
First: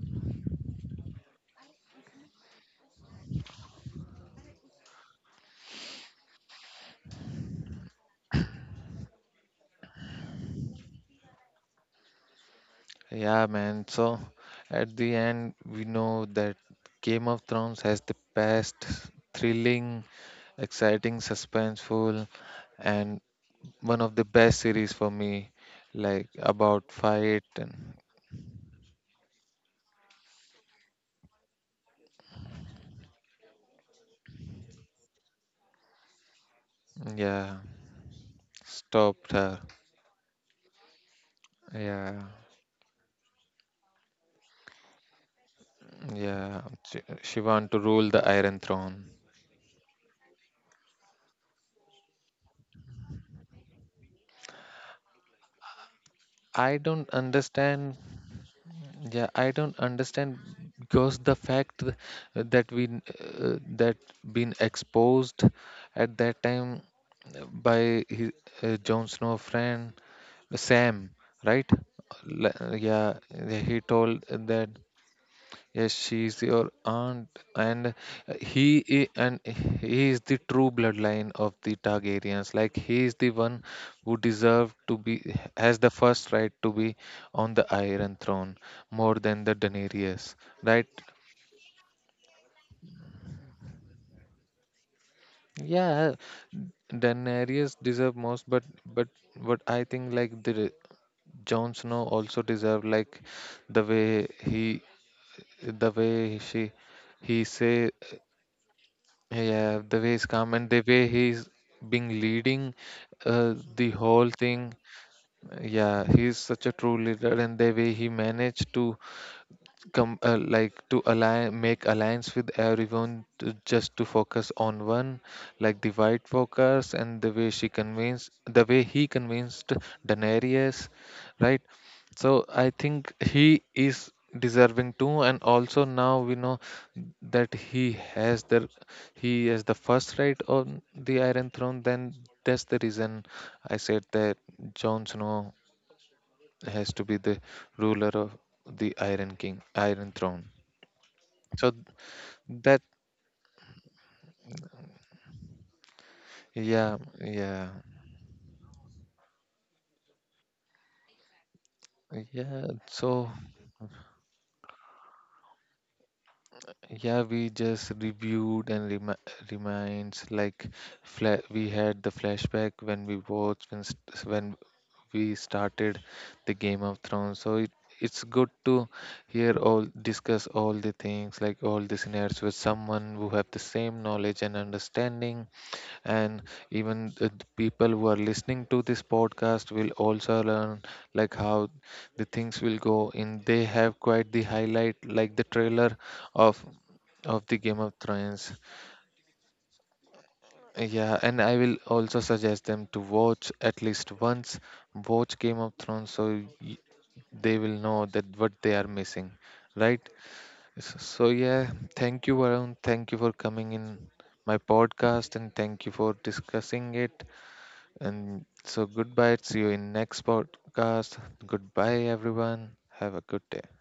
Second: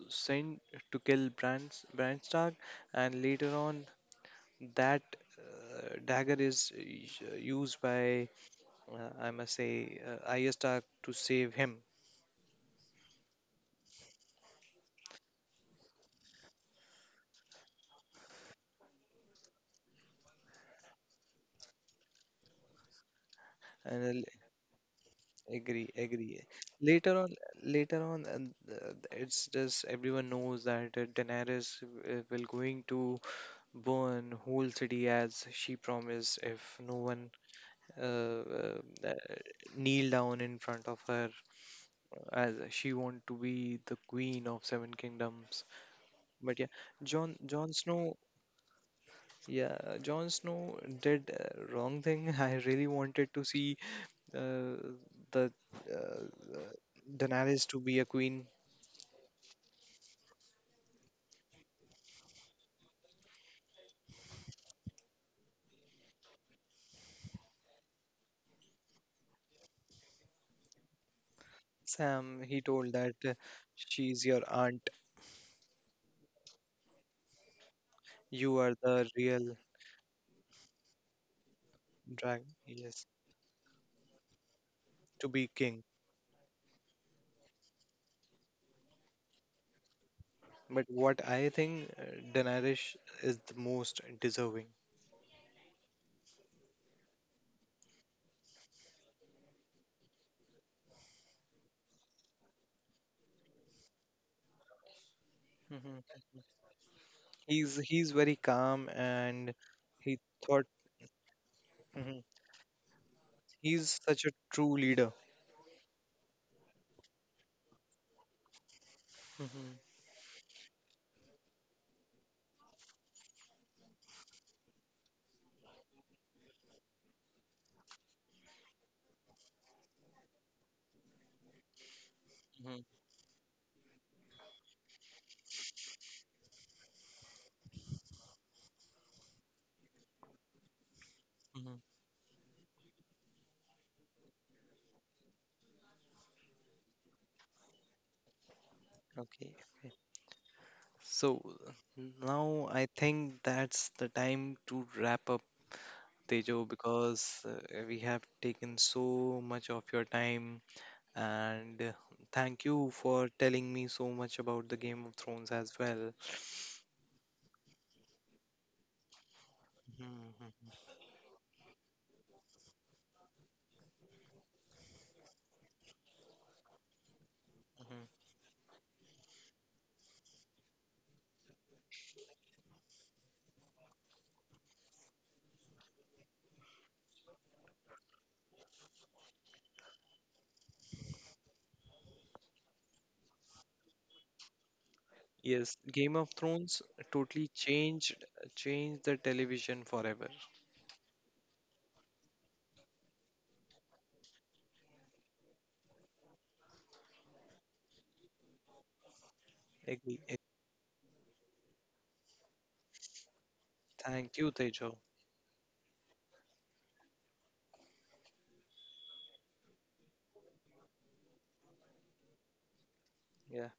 Speaker 2: send to kill Bran, Bran Stark, and later on that dagger is used by, I must say, Arya Stark to save him.
Speaker 1: yeah, man. So, at the end, we know that Game of Thrones has the best thrilling, exciting, suspenseful, and one of the
Speaker 2: And
Speaker 1: best series for me,
Speaker 2: I'll agree,
Speaker 1: like
Speaker 2: agree.
Speaker 1: about
Speaker 2: Later on,
Speaker 1: fight and
Speaker 2: later on, and it's just everyone knows that Daenerys will going to burn whole city as she promised if no one
Speaker 1: yeah,
Speaker 2: uh, uh,
Speaker 1: stopped her.
Speaker 2: kneel down in front of her,
Speaker 1: Yeah.
Speaker 2: as she want to be the queen of seven kingdoms. But
Speaker 1: Yeah,
Speaker 2: yeah, john
Speaker 1: she want
Speaker 2: john
Speaker 1: to rule
Speaker 2: snow
Speaker 1: the Iron Throne.
Speaker 2: yeah john Snow did wrong thing. [laughs] I really wanted to see, uh, the uh,
Speaker 1: I don't
Speaker 2: Daenerys to
Speaker 1: understand.
Speaker 2: be a queen.
Speaker 1: Yeah, I don't understand because the fact that that been exposed at that time by his, Jon Snow friend Sam, right?
Speaker 2: Sam he told that,
Speaker 1: Yeah, he told
Speaker 2: she's your
Speaker 1: that
Speaker 2: aunt,
Speaker 1: yes, she is your aunt. And
Speaker 2: you are the
Speaker 1: and
Speaker 2: real
Speaker 1: he is the true bloodline of the Targaryens.
Speaker 2: dragon,
Speaker 1: Like he
Speaker 2: yes,
Speaker 1: is the one who deserved to be
Speaker 2: to be
Speaker 1: has
Speaker 2: king.
Speaker 1: the first right to be on the Iron Throne more than the Daenerys,
Speaker 2: But
Speaker 1: right?
Speaker 2: what I think, Daenerys is the most deserving.
Speaker 1: Yeah, Daenerys deserve most, but but I think like the Jon Snow also deserve, like the way he the
Speaker 2: Mhm.
Speaker 1: way she he
Speaker 2: He's
Speaker 1: say
Speaker 2: he's very calm and
Speaker 1: yeah, the way
Speaker 2: he
Speaker 1: he's come
Speaker 2: thought.
Speaker 1: and the way he's being
Speaker 2: Mhm.
Speaker 1: leading the
Speaker 2: He's such
Speaker 1: whole
Speaker 2: a
Speaker 1: thing.
Speaker 2: true leader.
Speaker 1: Yeah, he's such a true leader, and the way he managed to
Speaker 2: hmm
Speaker 1: come like to align make alliance with everyone to, just to focus on one like the white walkers, and the way she convinced, the way he convinced Daenerys, right? So I
Speaker 2: hmm
Speaker 1: think he is deserving too, and also now we know that he has the first right on the Iron
Speaker 2: hmm
Speaker 1: Throne. Then that's the reason I said that Jon Snow has to be the ruler of the Iron
Speaker 2: Okay,
Speaker 1: King,
Speaker 2: okay.
Speaker 1: Iron Throne.
Speaker 2: So
Speaker 1: So
Speaker 2: now
Speaker 1: that,
Speaker 2: I think that's the time to wrap up, Tejo,
Speaker 1: yeah,
Speaker 2: because
Speaker 1: yeah,
Speaker 2: we have taken so much of your time, and thank
Speaker 1: yeah.
Speaker 2: you
Speaker 1: So
Speaker 2: for telling me so much about the Game of Thrones as well.
Speaker 1: yeah, we just reviewed and reminds
Speaker 2: Mhm,
Speaker 1: like
Speaker 2: mhm,
Speaker 1: fla we had the flashback when we watched when we started the Game of Thrones. So
Speaker 2: mhm.
Speaker 1: it's good to hear all discuss all the things like all the scenarios with someone who have the same knowledge and understanding. And even the people who are listening to this podcast will also learn like how the things will go, and they have quite the highlight, like the
Speaker 2: Yes,
Speaker 1: trailer
Speaker 2: Game of
Speaker 1: of
Speaker 2: Thrones
Speaker 1: of
Speaker 2: totally
Speaker 1: the Game of Thrones.
Speaker 2: changed the television forever.
Speaker 1: Yeah, and I will also suggest them to watch at least once, watch Game of Thrones. So y- they will know that what they are missing, right?
Speaker 2: Agree.
Speaker 1: So yeah, thank you Varun, thank you for coming in
Speaker 2: Thank you,
Speaker 1: my
Speaker 2: Tejo.
Speaker 1: podcast, and thank you for discussing it. And so, goodbye. See you in next podcast. Goodbye, everyone. Have a good day.
Speaker 2: Yeah.